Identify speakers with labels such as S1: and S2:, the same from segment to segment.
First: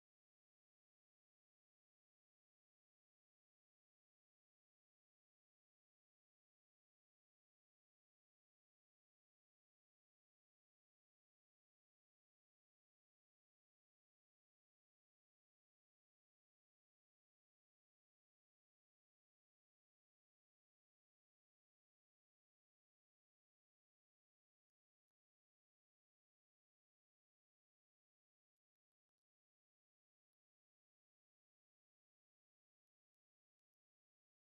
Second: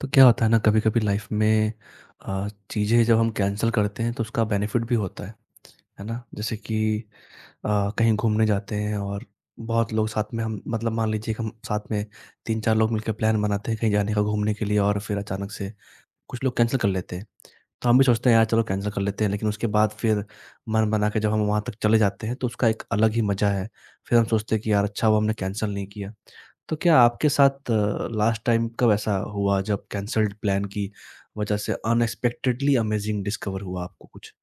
S1: तो क्या होता है ना कभी कभी लाइफ में चीज़ें जब हम कैंसिल करते हैं तो उसका बेनिफिट भी होता है। है ना जैसे कि अ, कहीं घूमने जाते हैं और बहुत लोग साथ में हम मतलब मान लीजिए कि हम साथ में तीन चार लोग मिलकर प्लान बनाते हैं कहीं जाने का घूमने के लिए और फिर अचानक से कुछ लोग कैंसिल कर लेते हैं। तो हम भी सोचते हैं यार चलो कैंसिल कर लेते हैं लेकिन उसके बाद फिर मन बना के जब हम वहाँ तक चले जाते हैं तो उसका एक अलग ही मज़ा है। फिर हम सोचते हैं कि यार अच्छा वो हमने कैंसिल नहीं किया। तो क्या आपके साथ लास्ट टाइम कब ऐसा हुआ जब कैंसल्ड प्लान की वजह से अनएक्सपेक्टेडली अमेज़िंग डिस्कवर हुआ आपको कुछ?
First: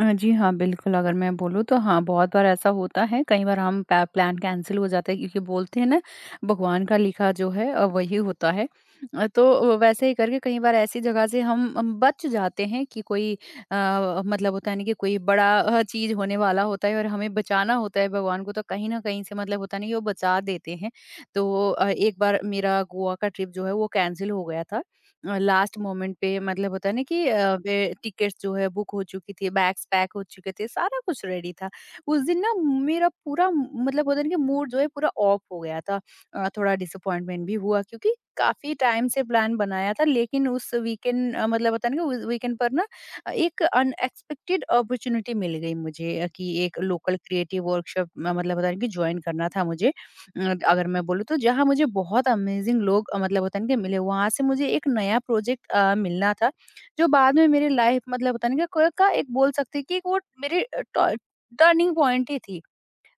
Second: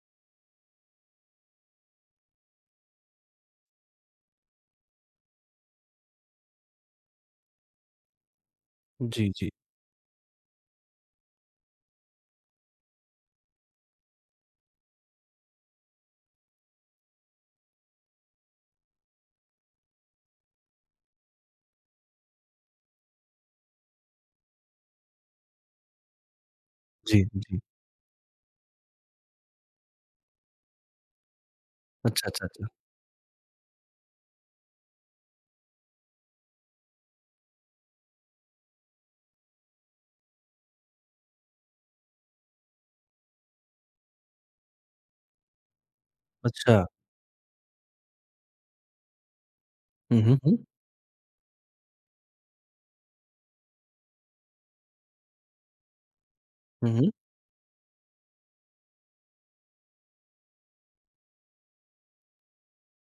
S2: जी हाँ, बिल्कुल, अगर मैं बोलूँ तो हाँ, बहुत बार ऐसा होता है, कई बार हम पै प्लान कैंसल हो जाता है क्योंकि बोलते हैं ना, भगवान का लिखा जो है वही होता है।
S1: जी, जी।
S2: तो वैसे ही करके कई बार ऐसी जगह से हम बच जाते हैं कि कोई मतलब होता है ना कि कोई बड़ा चीज़ होने वाला होता है और हमें बचाना होता है भगवान को, तो कहीं न कहीं से मतलब होता है ना कि वो बचा देते हैं। तो एक बार मेरा गोवा का ट्रिप जो है, वो कैंसल हो गया था। लास्ट मोमेंट पे मतलब होता है ना
S1: जी,
S2: कि
S1: जी।
S2: वे टिकट्स जो है बुक हो चुकी थी, बैग्स पैक हो चुके थे, सारा कुछ रेडी था। उस
S1: अच्छा,
S2: दिन
S1: अच्छा,
S2: ना
S1: अच्छा।
S2: मेरा पूरा मतलब होता है ना कि मूड जो है पूरा ऑफ हो गया था। थोड़ा डिसअपॉइंटमेंट भी हुआ क्योंकि काफ़ी टाइम से प्लान बनाया था लेकिन उस वीकेंड मतलब होता है ना कि उस वीकेंड पर ना एक अनएक्सपेक्टेड अपॉर्च्युनिटी मिल गई मुझे कि एक
S1: अच्छा।
S2: लोकल क्रिएटिव वर्कशॉप म मतलब होता है ना कि जॉइन करना था मुझे।
S1: हुँ, हुँ, हुँ।
S2: अगर मैं बोलूँ तो जहाँ मुझे बहुत अमेज़िंग लोग मतलब होता है ना कि मिले, वहाँ से मुझे एक नया प्रोजेक्ट मिलना था,
S1: हुँ,
S2: जो
S1: हुँ।
S2: बाद में मेरे लाइफ़ मतलब होता है ना कि क का एक बोल सकते हैं कि वो मेरे ट टर्निंग पॉइंट ही थी।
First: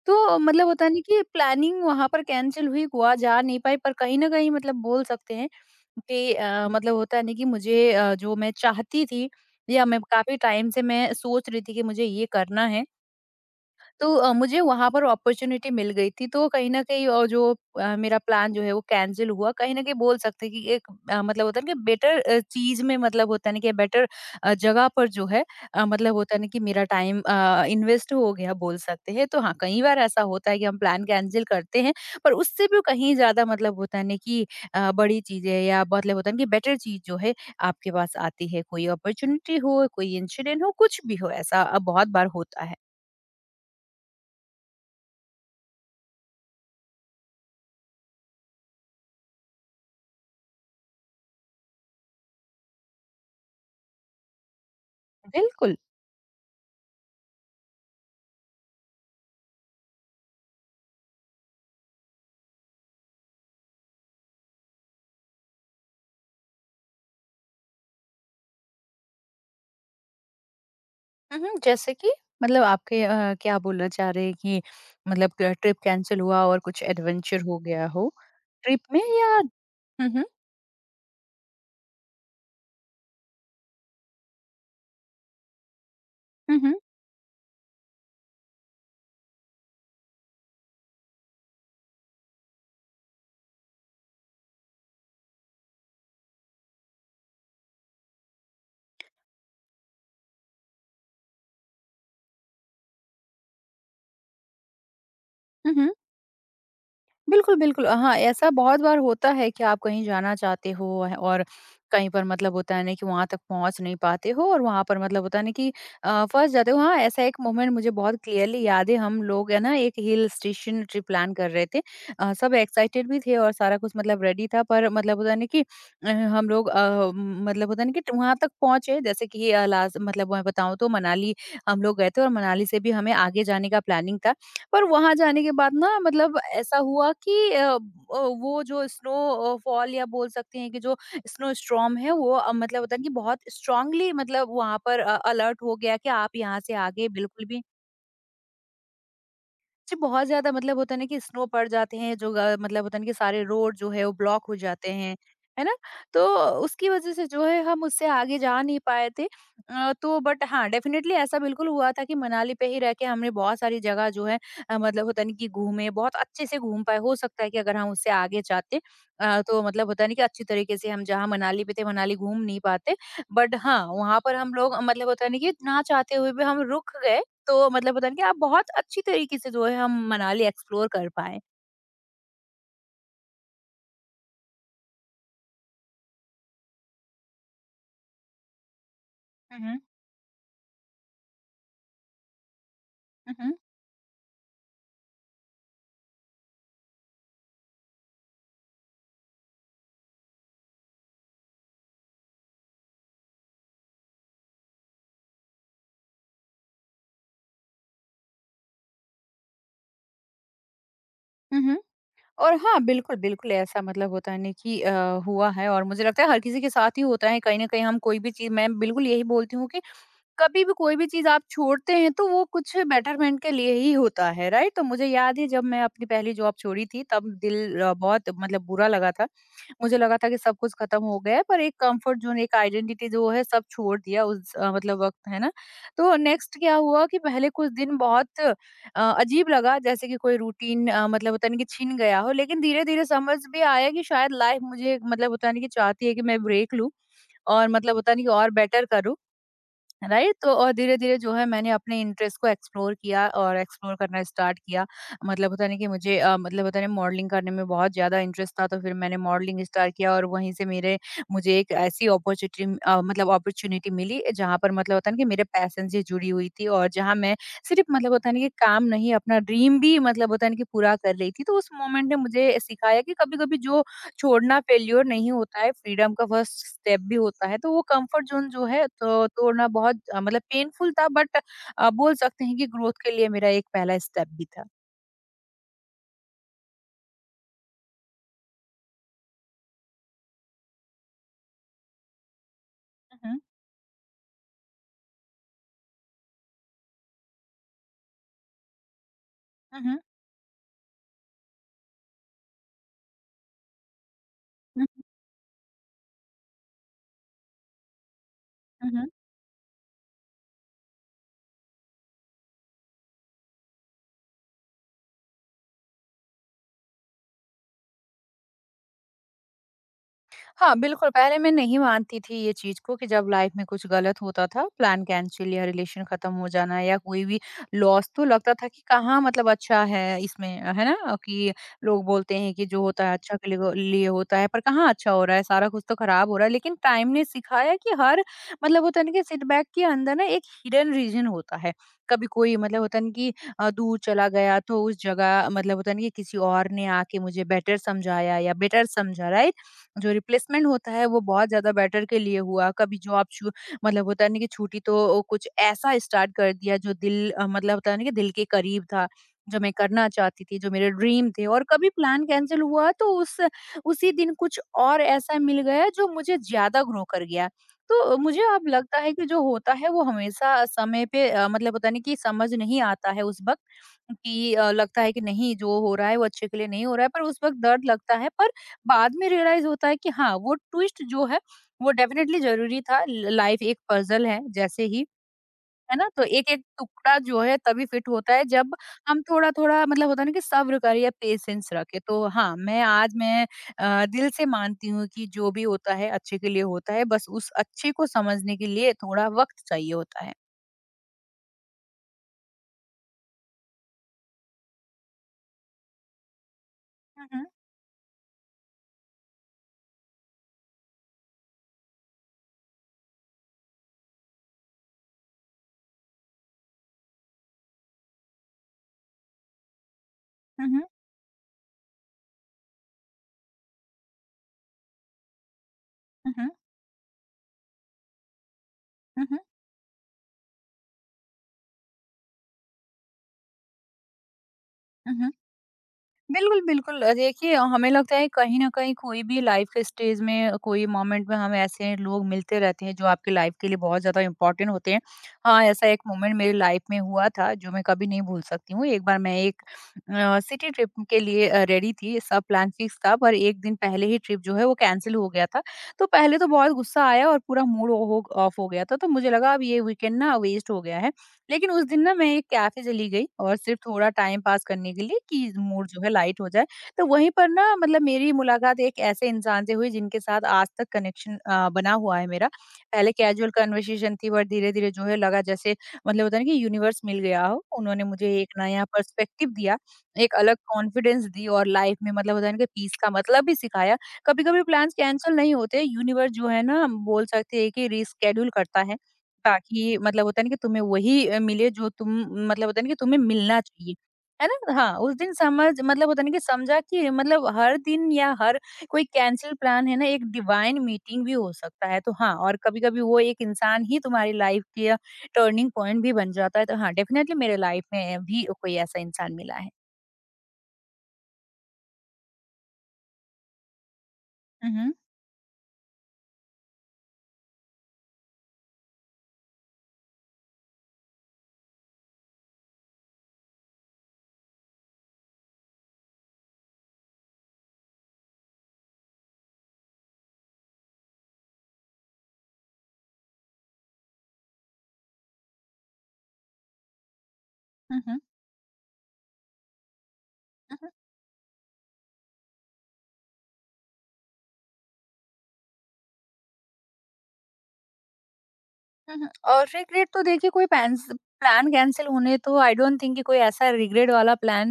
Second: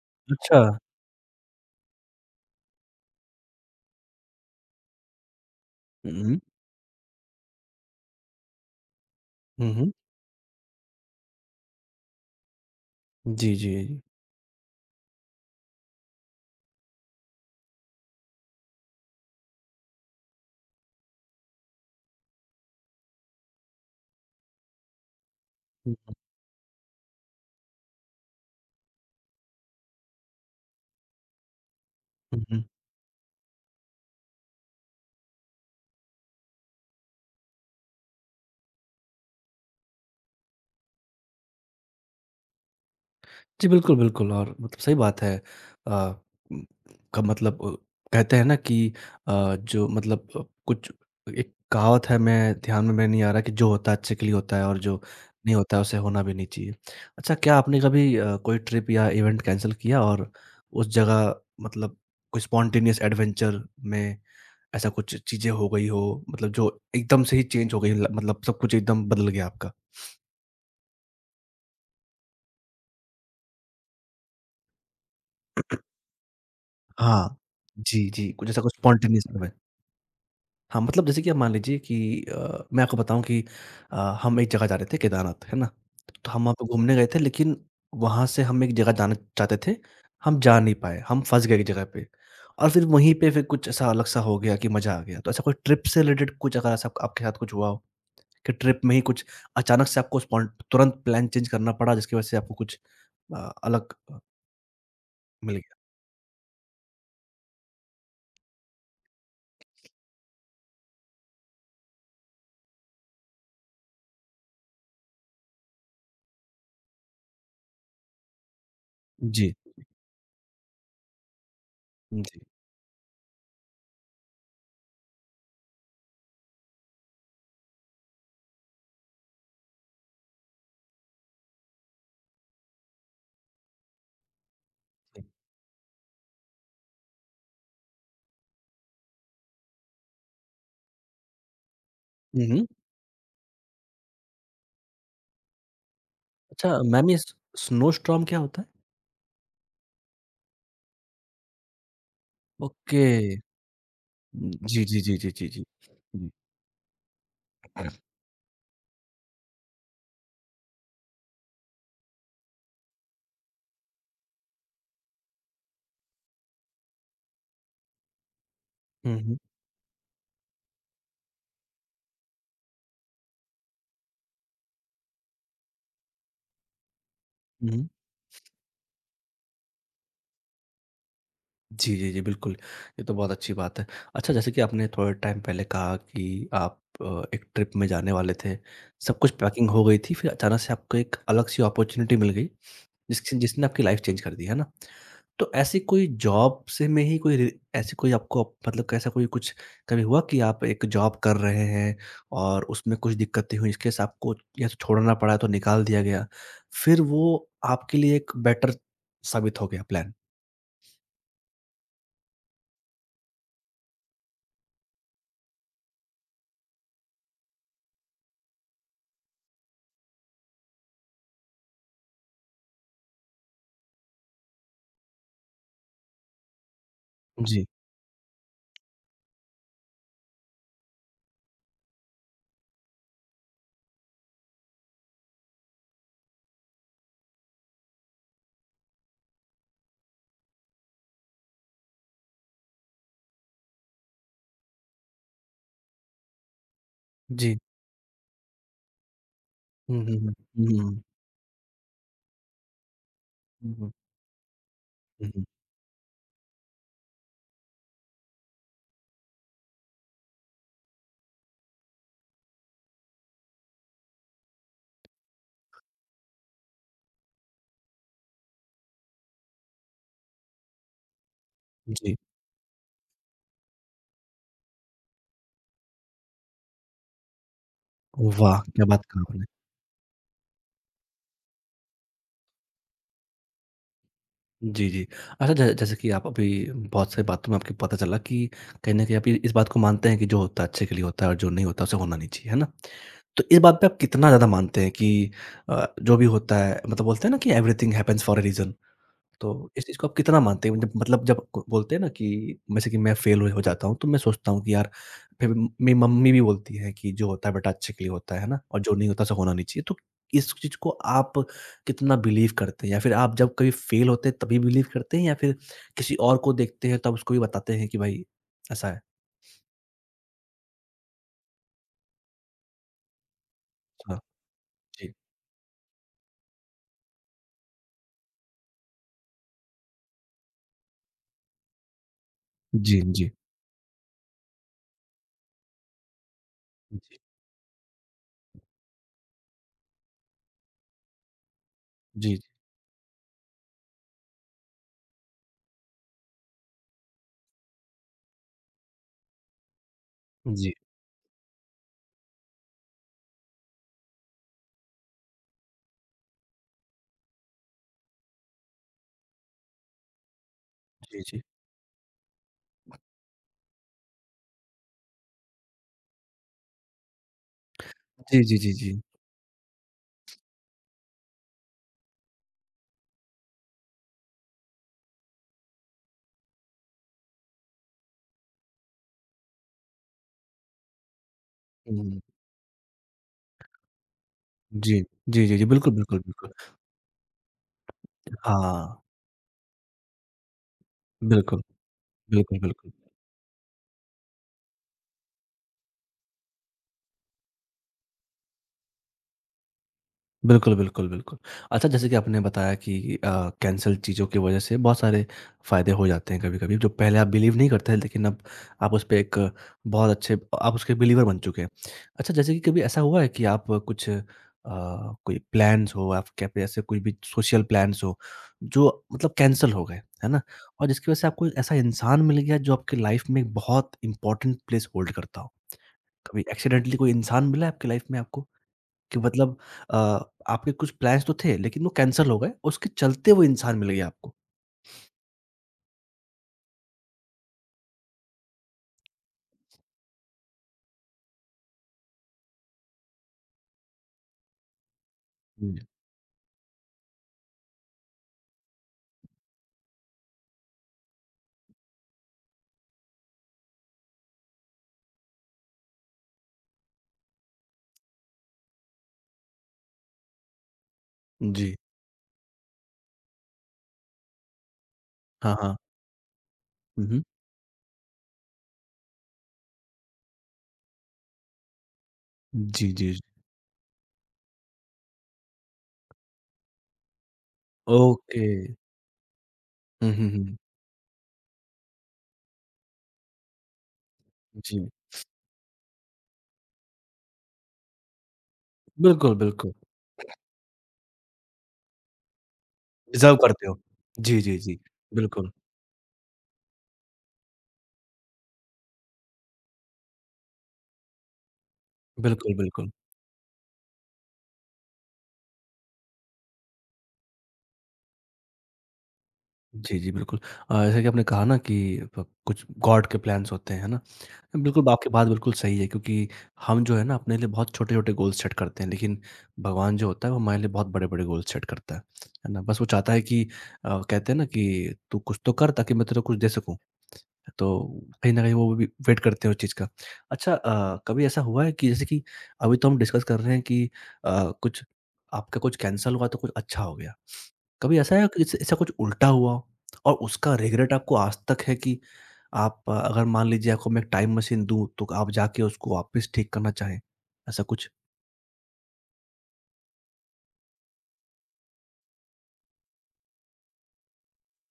S2: तो
S1: अच्छा।
S2: मतलब होता है ना कि प्लानिंग वहाँ पर कैंसल हुई, गोवा जा नहीं पाई, पर कहीं न कहीं मतलब बोल सकते हैं
S1: हुँ,
S2: कि
S1: हुँ।
S2: मतलब होता है ना कि मुझे जो मैं चाहती थी
S1: हुँ,
S2: या
S1: हुँ।
S2: मैं काफ़ी टाइम से मैं सोच रही थी कि मुझे ये करना है।
S1: जी, जी।
S2: तो मुझे वहाँ पर अपॉर्च्युनिटी मिल गई थी तो कहीं न कहीं जो मेरा प्लान जो है वो कैंसल हुआ। कहीं न कहीं बोल सकते हैं कि एक मतलब होता है ना कि बेटर चीज़ में मतलब होता है ना कि बेटर जगह पर जो है
S1: हुँ, हुँ।
S2: मतलब होता है ना कि मेरा टाइम इन्वेस्ट हो गया बोल सकते हैं। तो हाँ, कई बार ऐसा होता है कि हम प्लान कैंसल करते हैं पर
S1: हुँ, हुँ।
S2: उससे भी कहीं ज़्यादा मतलब होता है ना कि बड़ी चीज़ें या मतलब होता है ना कि बेटर चीज़ जो है आपके पास आती है। कोई अपॉर्च्युनिटी हो, कोई इंसिडेंट हो, कुछ भी हो ऐसा बहुत बार होता है।
S1: जी, बिल्कुल, बिल्कुल और मतलब सही बात है। अ, उम, का मतलब कहते हैं ना कि जो मतलब कुछ एक कहावत है मैं ध्यान में मेरे नहीं आ रहा कि जो होता है अच्छे के लिए होता है और जो नहीं होता
S2: बिल्कुल।
S1: है उसे होना भी नहीं चाहिए। अच्छा क्या आपने कभी कोई ट्रिप या इवेंट कैंसल किया और उस जगह मतलब कोई स्पॉन्टेनियस एडवेंचर में ऐसा कुछ चीज़ें हो गई हो मतलब जो एकदम से ही चेंज हो गई ल मतलब सब कुछ एकदम बदल गया आपका?
S2: हुँ, हुँ, जैसे कि? मतलब आपके क्या बोलना चाह रहे हैं कि मतलब क ट्रिप कैंसल हुआ और कुछ
S1: हाँ।
S2: एडवेंचर हो गया
S1: जी,
S2: हो,
S1: जी, कुछ ऐसा कुछ
S2: ट्रिप में
S1: स्पॉन्टेनियस।
S2: या हुँ, हुँ,
S1: हाँ, मतलब जैसे कि आप मान लीजिए कि मैं आपको बताऊँ कि अ, हम एक जगह जा रहे थे केदारनाथ, है ना? तो हम वहाँ
S2: हुँ,
S1: पे
S2: हुँ,
S1: घूमने गए थे लेकिन वहाँ से हम एक जगह जाना चाहते थे, हम जा नहीं पाए, हम फँस गए एक जगह पे। और फिर वहीं पे फिर कुछ ऐसा अलग-सा हो गया कि मज़ा आ गया। तो ऐसा कोई ट्रिप से रिलेटेड कुछ अगर ऐसा आपके साथ कुछ हुआ हो, कि ट्रिप में ही कुछ अचानक से आपको स्पॉन तुरंत प्लान चेंज करना पड़ा जिसकी वजह से आपको कुछ अलग मिल
S2: हुँ,
S1: गया?
S2: हुँ। बिल्कुल, बिल्कुल। हाँ, ऐसा बहुत बार होता है कि आप कहीं जाना चाहते हो और कहीं पर मतलब होता है ना कि वहाँ तक पहुँच नहीं पाते हो और वहाँ पर मतलब होता है ना कि फँस जाते हो। हाँ, ऐसा एक मोमेंट मुझे बहुत क्लियरली याद है, हम लोग
S1: जी,
S2: है ना एक हिल स्टेशन ट्रिप प्लान कर रहे थे।
S1: जी,
S2: सब एक्साइटेड भी थे और सारा कुछ मतलब रेडी था पर मतलब होता है ना कि हम लोग मतलब होता है ना कि वहाँ तक पहुँचे जैसे कि लास्ट मतलब मैं बताऊँ तो मनाली हम लोग गए थे और मनाली से भी हमें आगे जाने का प्लानिंग था। पर वहाँ
S1: जी।
S2: जाने के बाद ना मतलब ऐसा हुआ कि वो जो स्नो फॉल या बोल सकते हैं कि जो स्नो स्टॉर्म है वो
S1: हुँ, हुँ।
S2: मतलब होता है कि बहुत स्ट्रांगली मतलब वहाँ पर अलर्ट हो गया कि आप यहाँ
S1: अच्छा
S2: से आगे
S1: मैमी स
S2: बिल्कुल भी
S1: स्नो स्टॉर्म क्या होता है?
S2: जी, बहुत ज़्यादा मतलब होता है ना कि स्नो पड़ जाते हैं जो ग मतलब होता
S1: ओके।
S2: है ना कि सारे रोड जो है वो ब्लॉक
S1: हुँ,
S2: हो
S1: जी,
S2: जाते
S1: जी, जी,
S2: हैं,
S1: जी, जी, जी।
S2: है ना? तो
S1: हुँ।
S2: उसकी वज़ह से जो है हम उससे आगे जा नहीं पाए थे। तो बट हाँ, डेफ़िनेटली ऐसा बिल्कुल हुआ था कि मनाली पे ही रह के हमने बहुत सारी जगह जो है मतलब होता नहीं कि घूमे, बहुत अच्छे से घूम पाए। हो सकता है कि अगर हम उससे आगे जाते
S1: हुँ, हुँ,
S2: तो मतलब होता नहीं कि अच्छी तरीके से हम जहाँ मनाली पे थे, मनाली घूम नहीं पाते। बट हाँ, वहाँ पर हम लोग मतलब होता नहीं कि ना चाहते हुए भी हम रुक गए तो
S1: हुँ।
S2: मतलब होता है ना कि आप बहुत अच्छी तरीके से जो है हम मनाली एक्सप्लोर कर पाएँ।
S1: जी, जी, जी, बिल्कुल। ये तो बहुत अच्छी बात है। अच्छा जैसे कि आपने थोड़े टाइम पहले कहा कि आप एक ट्रिप में जाने वाले थे, सब कुछ पैकिंग
S2: हुँ,
S1: हो गई थी, फिर अचानक से आपको एक अलग-सी अपॉर्च्युनिटी मिल गई
S2: हुँ,
S1: जिसने आपकी लाइफ चेंज कर दी, है ना? तो ऐसी कोई जॉब से में ही कोई रि ऐसी कोई आपको मतलब ऐसा कोई कुछ कभी हुआ कि आप एक जॉब कर रहे हैं और उसमें कुछ दिक्कतें हुई, इसके साथ आपको या तो छोड़ना पड़ा तो निकाल दिया गया, फिर वो आपके लिए एक बेटर साबित हो गया प्लान?
S2: हुँ, हुँ। और हाँ, बिल्कुल, बिल्कुल ऐसा मतलब होता है ना कि हुआ है और मुझे लगता है हर किसी के साथ ही होता है कहीं न कहीं हम कोई भी चीज़ मैं बिल्कुल यही बोलती हूँ कि कभी भी कोई भी चीज़ आप छोड़ते हैं तो वो कुछ बेटरमेंट के लिए ही होता है, राइट? तो मुझे याद है जब मैं अपनी पहली जॉब छोड़ी थी तब
S1: जी,
S2: दिल बहुत मतलब बुरा लगा था। मुझे लगा था कि सब कुछ खत्म हो गया है पर एक कम्फर्ट ज़ोन, एक आइडेंटिटी जो है सब छोड़ दिया उस मतलब वक़्त, है ना? तो नेक्स्ट क्या हुआ कि पहले कुछ दिन बहुत अजीब लगा जैसे कि कोई रूटीन मतलब होता नहीं कि छिन गया हो लेकिन धीरे-धीरे समझ भी आया कि शायद लाइफ़ मुझे मतलब होता नहीं कि चाहती है कि मैं ब्रेक लूँ
S1: जी।
S2: और मतलब होता नहीं कि और बेटर करूँ।
S1: हुँ, हुँ, हुँ।
S2: राइट? तो और
S1: हुँ, हुँ।
S2: धीरे-धीरे जो है मैंने अपने इंटरेस्ट को एक्सप्लोर किया और
S1: हुँ, हुँ।
S2: एक्सप्लोर करना स्टार्ट किया।
S1: हुँ, हुँ।
S2: मतलब होता है ना कि मुझे मतलब होता है ना मॉडलिंग करने में बहुत ज़्यादा इंटरेस्ट था तो फिर मैंने मॉडलिंग स्टार्ट किया और वहीं से मेरे मुझे एक ऐसी अपॉर्चुनिटी मतलब अपॉर्चुनिटी मिली जहाँ पर मतलब होता है ना कि मेरे पैशन से जुड़ी हुई थी और जहाँ मैं सिर्फ़ मतलब होता है ना कि काम नहीं अपना ड्रीम भी मतलब होता है ना कि पूरा कर रही थी। तो उस मोमेंट
S1: जी।
S2: ने मुझे सिखाया कि कभी-कभी जो छोड़ना फेल्योर नहीं होता है, फ्रीडम का फर्स्ट स्टेप भी होता है। तो वो कम्फर्ट ज़ोन
S1: वाह!
S2: जो
S1: क्या
S2: है
S1: बात कहा
S2: तो
S1: आपने।
S2: तोड़ना बहुत मतलब पेनफुल था बट बोल सकते हैं कि ग्रोथ के लिए मेरा एक पहला स्टेप भी था।
S1: जी, जी। अच्छा ज जैसे कि आप अभी बहुत सारी बातों में आपको पता चला कि कहीं न कहीं आप ये इस बात को मानते हैं कि जो होता है अच्छे के लिए होता है और जो नहीं होता उसे होना नहीं चाहिए, है ना?
S2: हुँ, हुँ।
S1: तो इस बात पे आप कितना ज़्यादा मानते हैं कि जो भी होता है मतलब बोलते हैं ना कि everything happens for a reason. तो
S2: हुँ,
S1: इस चीज़
S2: हुँ।
S1: को आप कितना मानते हैं? जब मतलब जब क बोलते हैं ना कि जैसे कि मैं फेल हो जाता हूँ, तो मैं सोचता हूँ कि
S2: हुँ,
S1: यार
S2: हुँ,
S1: फिर मेरी मम्मी भी बोलती है कि जो होता है बेटा अच्छे के लिए होता है ना? और
S2: हुँ,
S1: जो नहीं
S2: हुँ।
S1: होता सो होना नहीं चाहिए। तो इस चीज़ को आप कितना बिलीव करते हैं? या फिर आप जब कभी फेल होते हैं तभी बिलीव करते हैं या फिर किसी और को देखते हैं तब उसको भी बताते हैं कि भाई ऐसा है?
S2: हाँ, बिल्कुल, पहले मैं नहीं मानती थी ये चीज़ को कि जब लाइफ में कुछ
S1: हाँ,
S2: गलत होता था, प्लान
S1: जी।
S2: कैंसल या रिलेशन खत्म हो जाना या कोई भी लॉस तो लगता था कि कहाँ मतलब अच्छा है इसमें, है ना? कि लोग बोलते हैं कि जो
S1: जी,
S2: होता है
S1: जी।
S2: अच्छा के लिए ग लिए होता है, पर कहाँ अच्छा हो रहा है, सारा कुछ तो खराब हो रहा है। लेकिन
S1: जी,
S2: टाइम
S1: जी,
S2: ने सिखाया कि हर मतलब होता है ना कि सेटबैक के अंदर ना एक हिडन रीज़न होता है। कभी
S1: जी,
S2: कोई मतलब होता है ना कि दूर चला गया तो उस जगह मतलब होता है ना कि किसी और ने आके मुझे बेटर समझाया या बेटर समझा रहा है जो
S1: जी,
S2: रिप्लेसमेंट
S1: जी।
S2: होता है वो बहुत ज़्यादा बेटर के लिए हुआ। कभी जॉब छू मतलब होता है ना कि छूटी तो कुछ ऐसा स्टार्ट कर दिया जो दिल मतलब होता है ना कि दिल के करीब था, जो मैं करना चाहती थी, जो मेरे ड्रीम थे और कभी प्लान कैंसल हुआ तो उस उसी दिन कुछ और ऐसा मिल गया जो मुझे ज़्यादा ग्रो कर गया। तो मुझे
S1: जी, जी,
S2: अब
S1: जी, जी।
S2: लगता है कि जो होता है वो हमेशा समय पे मतलब होता है ना कि समझ नहीं आता है उस वक़्त कि लगता है कि नहीं जो हो रहा है वो अच्छे के लिए नहीं हो रहा है पर उस वक़्त दर्द लगता है पर बाद में रियलाइज होता है कि हाँ, वो ट्विस्ट जो है वो
S1: हुँ,
S2: डेफिनिटली ज़रूरी था। ल लाइफ एक पज़ल है जैसे
S1: जी।
S2: ही,
S1: जी, जी, जी। बिल्कुल,
S2: है ना?
S1: बिल्कुल,
S2: तो
S1: बिल्कुल।
S2: एक-एक टुकड़ा जो है तभी फिट होता है जब
S1: हाँ,
S2: हम थोड़ा-थोड़ा मतलब होता है ना कि सब्र करें या
S1: बिल्कुल,
S2: पेशेंस रखें। तो हाँ,
S1: बिल्कुल,
S2: मैं
S1: बिल्कुल।
S2: आज मैं दिल से मानती हूँ कि जो भी होता है अच्छे के लिए होता है, बस उस अच्छे को समझने के लिए थोड़ा वक़्त चाहिए होता है।
S1: बिल्कुल, बिल्कुल, बिल्कुल। अच्छा जैसे कि आपने बताया कि कैंसल चीज़ों की वज़ह से बहुत सारे फ़ायदे हो जाते हैं कभी-कभी जो पहले आप
S2: हुँ,
S1: बिलीव
S2: हुँ।
S1: नहीं करते थे लेकिन अब आप उस पे एक बहुत अच्छे आप उसके बिलीवर बन चुके हैं। अच्छा जैसे कि कभी ऐसा हुआ है कि आप कुछ कोई प्लान्स हो आपके पे ऐसे कोई भी सोशल प्लान्स हो जो मतलब कैंसल हो गए, है ना?
S2: हुँ,
S1: और
S2: हुँ।
S1: जिसकी वज़ह से आपको एक ऐसा इंसान मिल गया जो आपकी लाइफ़ में एक बहुत इम्पोर्टेंट प्लेस होल्ड करता हो।
S2: हुँ,
S1: कभी
S2: हुँ।
S1: एक्सीडेंटली कोई इंसान मिला है आपकी लाइफ़ में आपको? कि
S2: हुँ, हुँ।
S1: मतलब अ, आपके कुछ प्लान्स तो थे लेकिन वो कैंसल हो गए, उसके चलते वो इंसान मिल गया आपको?
S2: हुँ, हुँ। बिल्कुल, बिल्कुल, देखिए हमें लगता है कहीं न कहीं कोई भी लाइफ के स्टेज में कोई मोमेंट में हमें ऐसे लोग मिलते रहते हैं जो आपकी लाइफ के लिए बहुत ज़्यादा इम्पोर्टेंट होते हैं। हाँ,
S1: हुँ,
S2: ऐसा एक मोमेंट मेरी लाइफ में हुआ था जो मैं कभी नहीं भूल सकती हूँ। एक बार मैं एक सिटी ट्रिप के लिए रेडी थी, सब प्लान फिक्स था पर 1 दिन पहले ही ट्रिप जो है वो कैंसल हो गया था। तो पहले तो बहुत गुस्सा आया और पूरा मूड ओ हो ऑफ हो गया था। तो मुझे लगा अब ये वीकेंड ना वेस्ट हो गया है। लेकिन
S1: जी।
S2: उस दिन ना मैं एक कैफ़े चली गई और सिर्फ़ थोड़ा टाइम पास करने के लिए कि
S1: हाँ, हाँ।
S2: मूड जो है लाइट हो जाए।
S1: हुँ,
S2: तो
S1: हुँ।
S2: वहीं पर ना मतलब मेरी मुलाकात एक ऐसे इंसान से हुई जिनके साथ आज तक कनेक्शन बना हुआ है मेरा।
S1: जी, जी,
S2: पहले
S1: जी।
S2: कैजुअल कन्वर्सेशन थी बट धीरे-धीरे जो है लगा जैसे मतलब होता है ना कि यूनिवर्स मिल गया हो। उन्होंने मुझे
S1: ओके।
S2: एक नया पर्सपेक्टिव दिया,
S1: हुँ, हुँ,
S2: एक
S1: हुँ।
S2: अलग कॉन्फिडेंस दी और लाइफ़ में मतलब होता है ना कि पीस का मतलब भी सिखाया। कभी-कभी
S1: जी।
S2: प्लान्स कैंसल नहीं होते, यूनिवर्स जो है ना हम बोल सकते हैं कि रिशेड्यूल करता है।
S1: बिल्कुल, बिल्कुल।
S2: ताकि मतलब होता है ना कि तुम्हें वही मिले जो तुम मतलब होता है ना कि तुम्हें
S1: डिज़र्व
S2: मिलना
S1: करते हो।
S2: चाहिए।
S1: जी,
S2: है
S1: जी,
S2: ना?
S1: जी।
S2: हाँ, उस दिन
S1: बिल्कुल,
S2: समझ मतलब होता है ना कि समझा कि मतलब हर दिन या हर कोई कैंसल प्लान है ना एक डिवाइन मीटिंग भी हो सकता है। तो हाँ,
S1: बिल्कुल,
S2: और
S1: बिल्कुल।
S2: कभी-कभी वो एक इंसान ही तुम्हारी लाइफ़ के टर्निंग पॉइंट भी बन जाता है। तो हाँ, डेफ़िनेटली मेरे लाइफ़ में भी कोई ऐसा इंसान मिला है।
S1: जी, जी, बिल्कुल। जैसे कि आपने कहा ना कि प कुछ गॉड के प्लान्स होते हैं, है ना?
S2: हुँ,
S1: बिल्कुल,
S2: हुँ।
S1: आपकी बात बिल्कुल सही है क्योंकि हम जो है ना अपने लिए बहुत छोटे-छोटे गोल सेट करते हैं, लेकिन भगवान जो होता है वो हमारे लिए बहुत बड़े-बड़े गोल सेट करता है ना? बस वो चाहता है कि कहते हैं ना कि तू कुछ तो कर ताकि मैं तेरे को कुछ दे सकूँ, तो कहीं न कहीं वो भी वेट करते हैं उस चीज़ का। अच्छा कभी ऐसा हुआ है कि जैसे कि अभी तो हम डिस्कस कर रहे हैं कि कुछ आपका कुछ कैंसल हुआ तो कुछ अच्छा हो गया। कभी
S2: हुँ,
S1: ऐसा
S2: हुँ।
S1: है कि इस ऐसा कुछ उल्टा हुआ हो और उसका
S2: हुँ, हुँ।
S1: रिग्रेट आपको आज तक है कि आप अगर मान लीजिए आपको मैं एक टाइम मशीन दूँ तो आप जाके उसको वापस ठीक करना चाहें, ऐसा कुछ?
S2: हुँ, हुँ। और रिग्रेट तो देखिए कोई पैन्स प्लान कैंसल होने तो आई डोंट थिंक कि कोई ऐसा रिग्रेट वाला प्लान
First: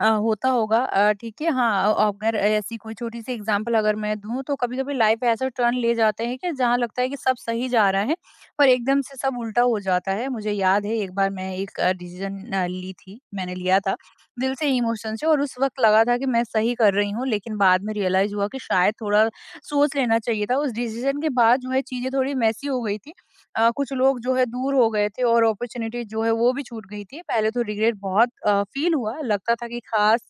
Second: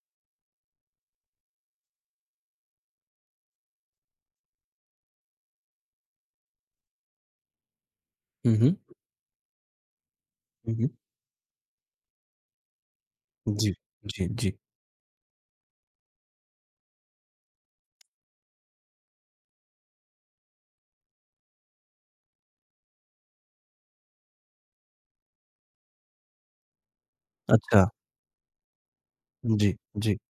S2: होता होगा, ठीक है। हाँ, अगर ऐसी कोई छोटी-सी एग्ज़ाम्पल अगर मैं दूँ तो कभी-कभी लाइफ़ ऐसा टर्न ले जाते हैं कि जहाँ लगता है कि सब सही जा रहा है,
S1: हुँ,
S2: पर
S1: हुँ।
S2: एकदम से सब उल्टा हो जाता है। मुझे
S1: हुँ,
S2: याद
S1: हुँ।
S2: है एक बार मैं एक डिसीज़न अ, ली थी मैंने
S1: जी,
S2: लिया था,
S1: जी,
S2: दिल
S1: जी।
S2: से इमोशन से और उस वक़्त लगा था कि मैं सही कर रही हूँ, लेकिन बाद में रियलाइज़ हुआ कि शायद थोड़ा सोच लेना चाहिए था। उस डिसीज़न के बाद जो है चीज़ें थोड़ी मेसी हो गई थी। कुछ लोग जो है दूर हो गए थे और अपॉर्च्युनिटी जो है वो भी छूट गई थी। पहले तो
S1: अच्छा।
S2: रिग्रेट बहुत फील हुआ, लगता था
S1: जी,
S2: कि
S1: जी।
S2: खास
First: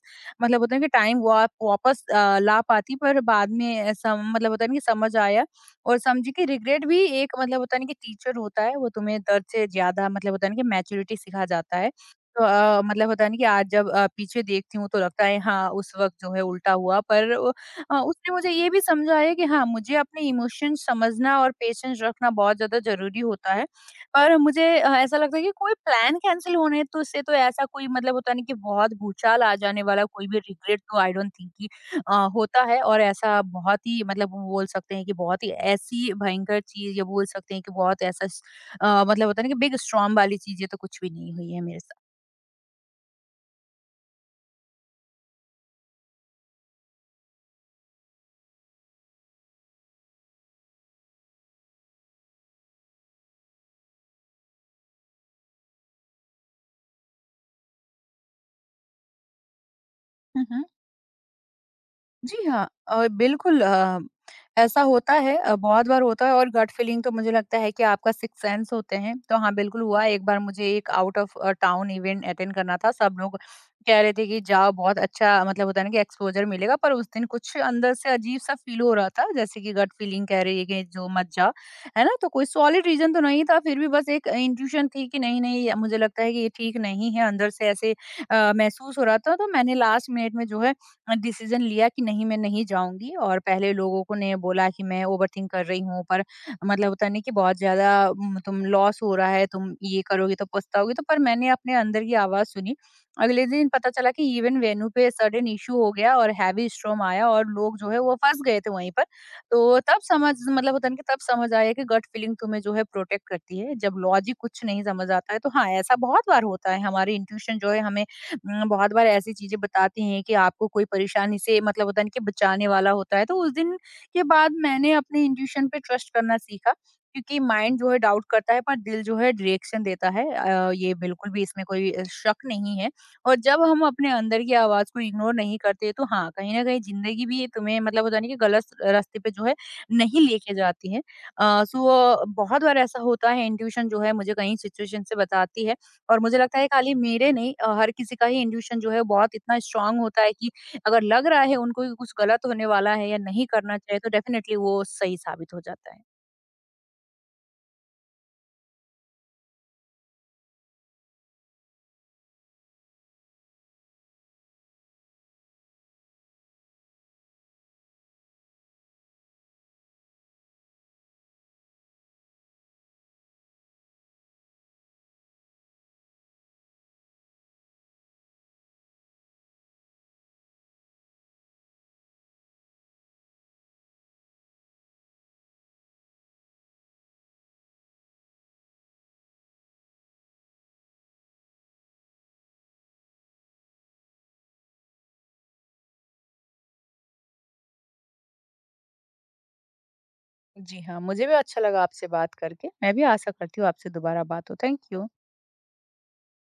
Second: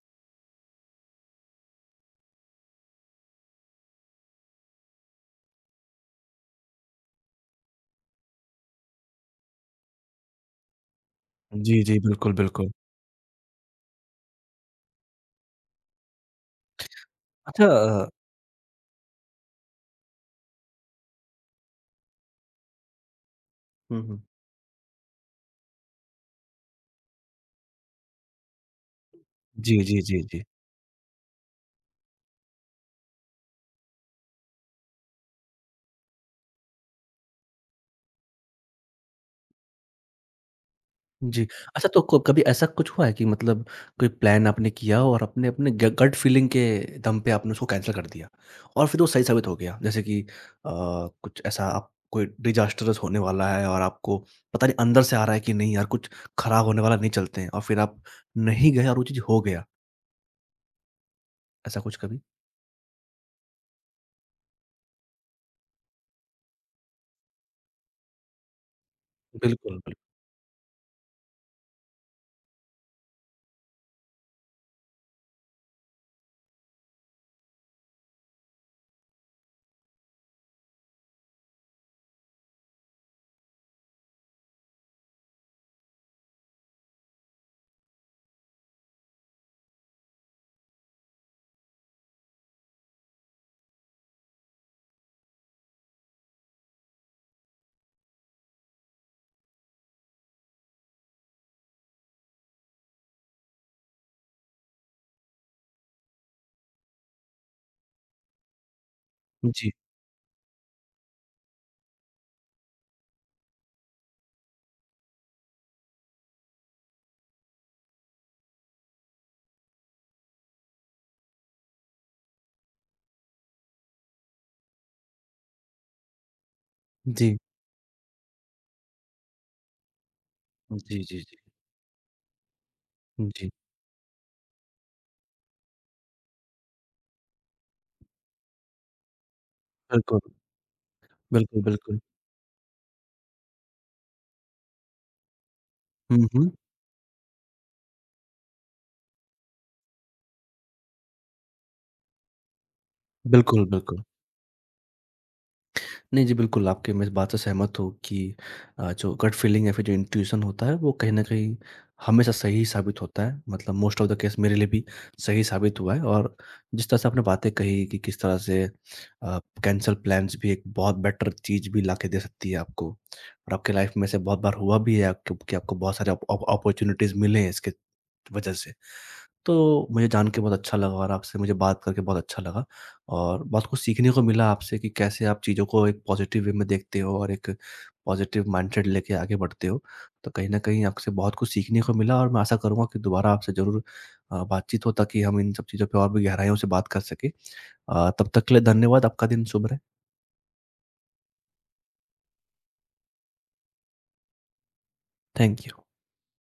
S2: मतलब होता है कि टाइम वा वापस ला पाती पर बाद में अ, सम मतलब होता है ना कि समझ आया और समझी कि रिग्रेट भी एक मतलब होता है ना कि टीचर होता है, वो तुम्हें दर्द से ज़्यादा मतलब होता है ना कि मैच्योरिटी सिखा जाता
S1: जी,
S2: है।
S1: जी, बिल्कुल,
S2: तो
S1: बिल्कुल।
S2: मतलब होता है ना कि आज जब पीछे देखती हूँ तो लगता है हाँ, उस वक़्त जो है उल्टा हुआ पर
S1: अच्छा
S2: उसने मुझे ये भी समझाया कि हाँ, मुझे अपने इमोशंस समझना और पेशेंस रखना बहुत ज़्यादा ज़रूरी होता है।
S1: हुँ, हुँ।
S2: और मुझे ऐसा लगता है कि कोई प्लान कैंसल होने तो से तो ऐसा कोई मतलब होता नहीं कि बहुत भूचाल आ
S1: जी,
S2: जाने
S1: जी,
S2: वाला
S1: जी,
S2: कोई भी
S1: जी।
S2: रिग्रेट तो आई डोंट थिंक कि होता है और ऐसा बहुत ही मतलब वो बोल सकते हैं कि बहुत ही ऐसी भयंकर चीज़ या बोल सकते हैं कि बहुत ऐसा मतलब होता है ना कि बिग स्टॉर्म वाली चीज़ें तो कुछ भी नहीं
S1: जी।
S2: हुई है मेरे
S1: अच्छा
S2: साथ।
S1: तो को कभी ऐसा कुछ हुआ है कि मतलब कोई प्लान आपने किया और अपने अपने ग गट फीलिंग के दम पे आपने उसको कैंसल कर दिया और फिर वो सही साबित हो गया? जैसे कि कुछ ऐसा आप कोई डिज़ास्टरस होने वाला है और आपको पता नहीं अंदर से आ रहा है कि नहीं यार कुछ खराब होने वाला नहीं चलते हैं और फिर आप नहीं गए और वो चीज़ हो गया,
S2: हुँ, हुँ।
S1: ऐसा कुछ कभी?
S2: जी हाँ, बिल्कुल, ऐसा होता है, बहुत बार होता है और गट फीलिंग तो मुझे लगता है कि आपका सिक्स सेंस होते हैं। तो हाँ,
S1: बिल्कुल,
S2: बिल्कुल
S1: बिल्कुल।
S2: हुआ। एक बार मुझे एक out of town event attend करना था, सब लोग कह रहे थे कि जाओ बहुत अच्छा मतलब होता है ना कि एक्सपोजर मिलेगा, पर उस दिन कुछ अंदर से अजीब सा फील हो रहा था जैसे कि गट फीलिंग कह रही है कि जो मत जा। है ना? तो कोई सॉलिड रीजन तो नहीं था फिर भी बस एक इंट्यूशन थी कि नहीं, नहीं मुझे लगता है कि ये ठीक नहीं है। अंदर से ऐसे महसूस हो रहा था तो मैंने लास्ट मिनट में जो है डिसीजन लिया कि नहीं, मैं नहीं जाऊँगी। और पहले लोगों को ने बोला कि मैं ओवरथिंक कर रही हूँ पर मतलब होता नहीं कि बहुत ज़्यादा तुम लॉस हो रहा है, तुम ये करोगी तो पछताओगी तो, पर मैंने अपने अंदर की आवाज़ सुनी। अगले दिन पता चला कि इवेंट वेन्यू पे सडन इश्यू हो गया और हैवी स्टॉर्म आया और लोग जो है वो फँस गए थे वहीं पर।
S1: जी,
S2: तो तब समझ मतलब होता है ना कि तब समझ आया कि गट फीलिंग तुम्हें जो है प्रोटेक्ट करती है जब लॉजिक कुछ नहीं समझ आता है। तो हाँ, ऐसा बहुत बार होता है हमारी इंट्यूशन जो है हमें बहुत बार ऐसी चीज़ें बताती हैं कि आपको कोई परेशानी से मतलब होता है ना कि बचाने वाला होता है। तो उस दिन के बाद मैंने अपने इंट्यूशन पे ट्रस्ट करना सीखा
S1: जी।
S2: क्योंकि माइंड जो है डाउट करता है पर दिल जो है डायरेक्शन देता है। ये
S1: जी, जी,
S2: बिल्कुल
S1: जी।
S2: भी, इसमें कोई शक नहीं है। और
S1: जी,
S2: जब हम अपने अंदर की आवाज़ को इग्नोर नहीं करते तो हाँ, कहीं न कहीं ज़िंदगी भी तुम्हें मतलब होता है ना कि गलत रास्ते पे जो है
S1: बिल्कुल।
S2: नहीं लेके जाती है।
S1: बिल्कुल, बिल्कुल।
S2: सो बहुत बार ऐसा होता है, इंट्यूशन जो है मुझे कई सिचुएशन से बताती है। और
S1: हुँ,
S2: मुझे
S1: हुँ।
S2: लगता है खाली मेरे नहीं, हर किसी का ही इंट्यूशन जो है बहुत इतना स्ट्रांग होता है कि अगर लग रहा है उनको कि कुछ गलत होने वाला है या नहीं
S1: बिल्कुल,
S2: करना चाहिए
S1: बिल्कुल।
S2: तो डेफिनेटली वो सही साबित हो जाता है।
S1: नहीं जी, बिल्कुल आपके मैं इस बात से सहमत हूँ कि जो गट फीलिंग या फिर जो इंट्यूशन होता है वो कहीं न कहीं हमेशा सही साबित होता है। मतलब मोस्ट ऑफ द केस मेरे लिए भी सही साबित हुआ है और जिस तरह से आपने बातें कही कि किस तरह से कैंसल प्लान्स भी एक बहुत बेटर चीज़ भी लाके दे सकती है आपको और आपके लाइफ में से बहुत बार हुआ भी है आपको कि आपको बहुत सारे अप अप अपॉर्च्युनिटीज़ मिले हैं इसके वजह से। तो मुझे जान के बहुत अच्छा लगा और आपसे मुझे बात करके बहुत अच्छा लगा और बहुत कुछ सीखने को मिला आपसे कि कैसे आप चीज़ों को एक पॉजिटिव वे में देखते हो और एक पॉजिटिव माइंडसेट लेके आगे बढ़ते हो। तो कहीं न कहीं आपसे बहुत कुछ सीखने को मिला और मैं आशा करूँगा कि दोबारा आपसे ज़रूर बातचीत हो ताकि हम इन सब चीज़ों पे और भी गहराइयों से बात कर सकें। तब तक के लिए धन्यवाद। आपका दिन शुभ रहे।
S2: जी हाँ, मुझे भी अच्छा लगा आपसे बात करके। मैं भी आशा करती हूँ आपसे दोबारा बात हो। Thank you.
S1: Thank you.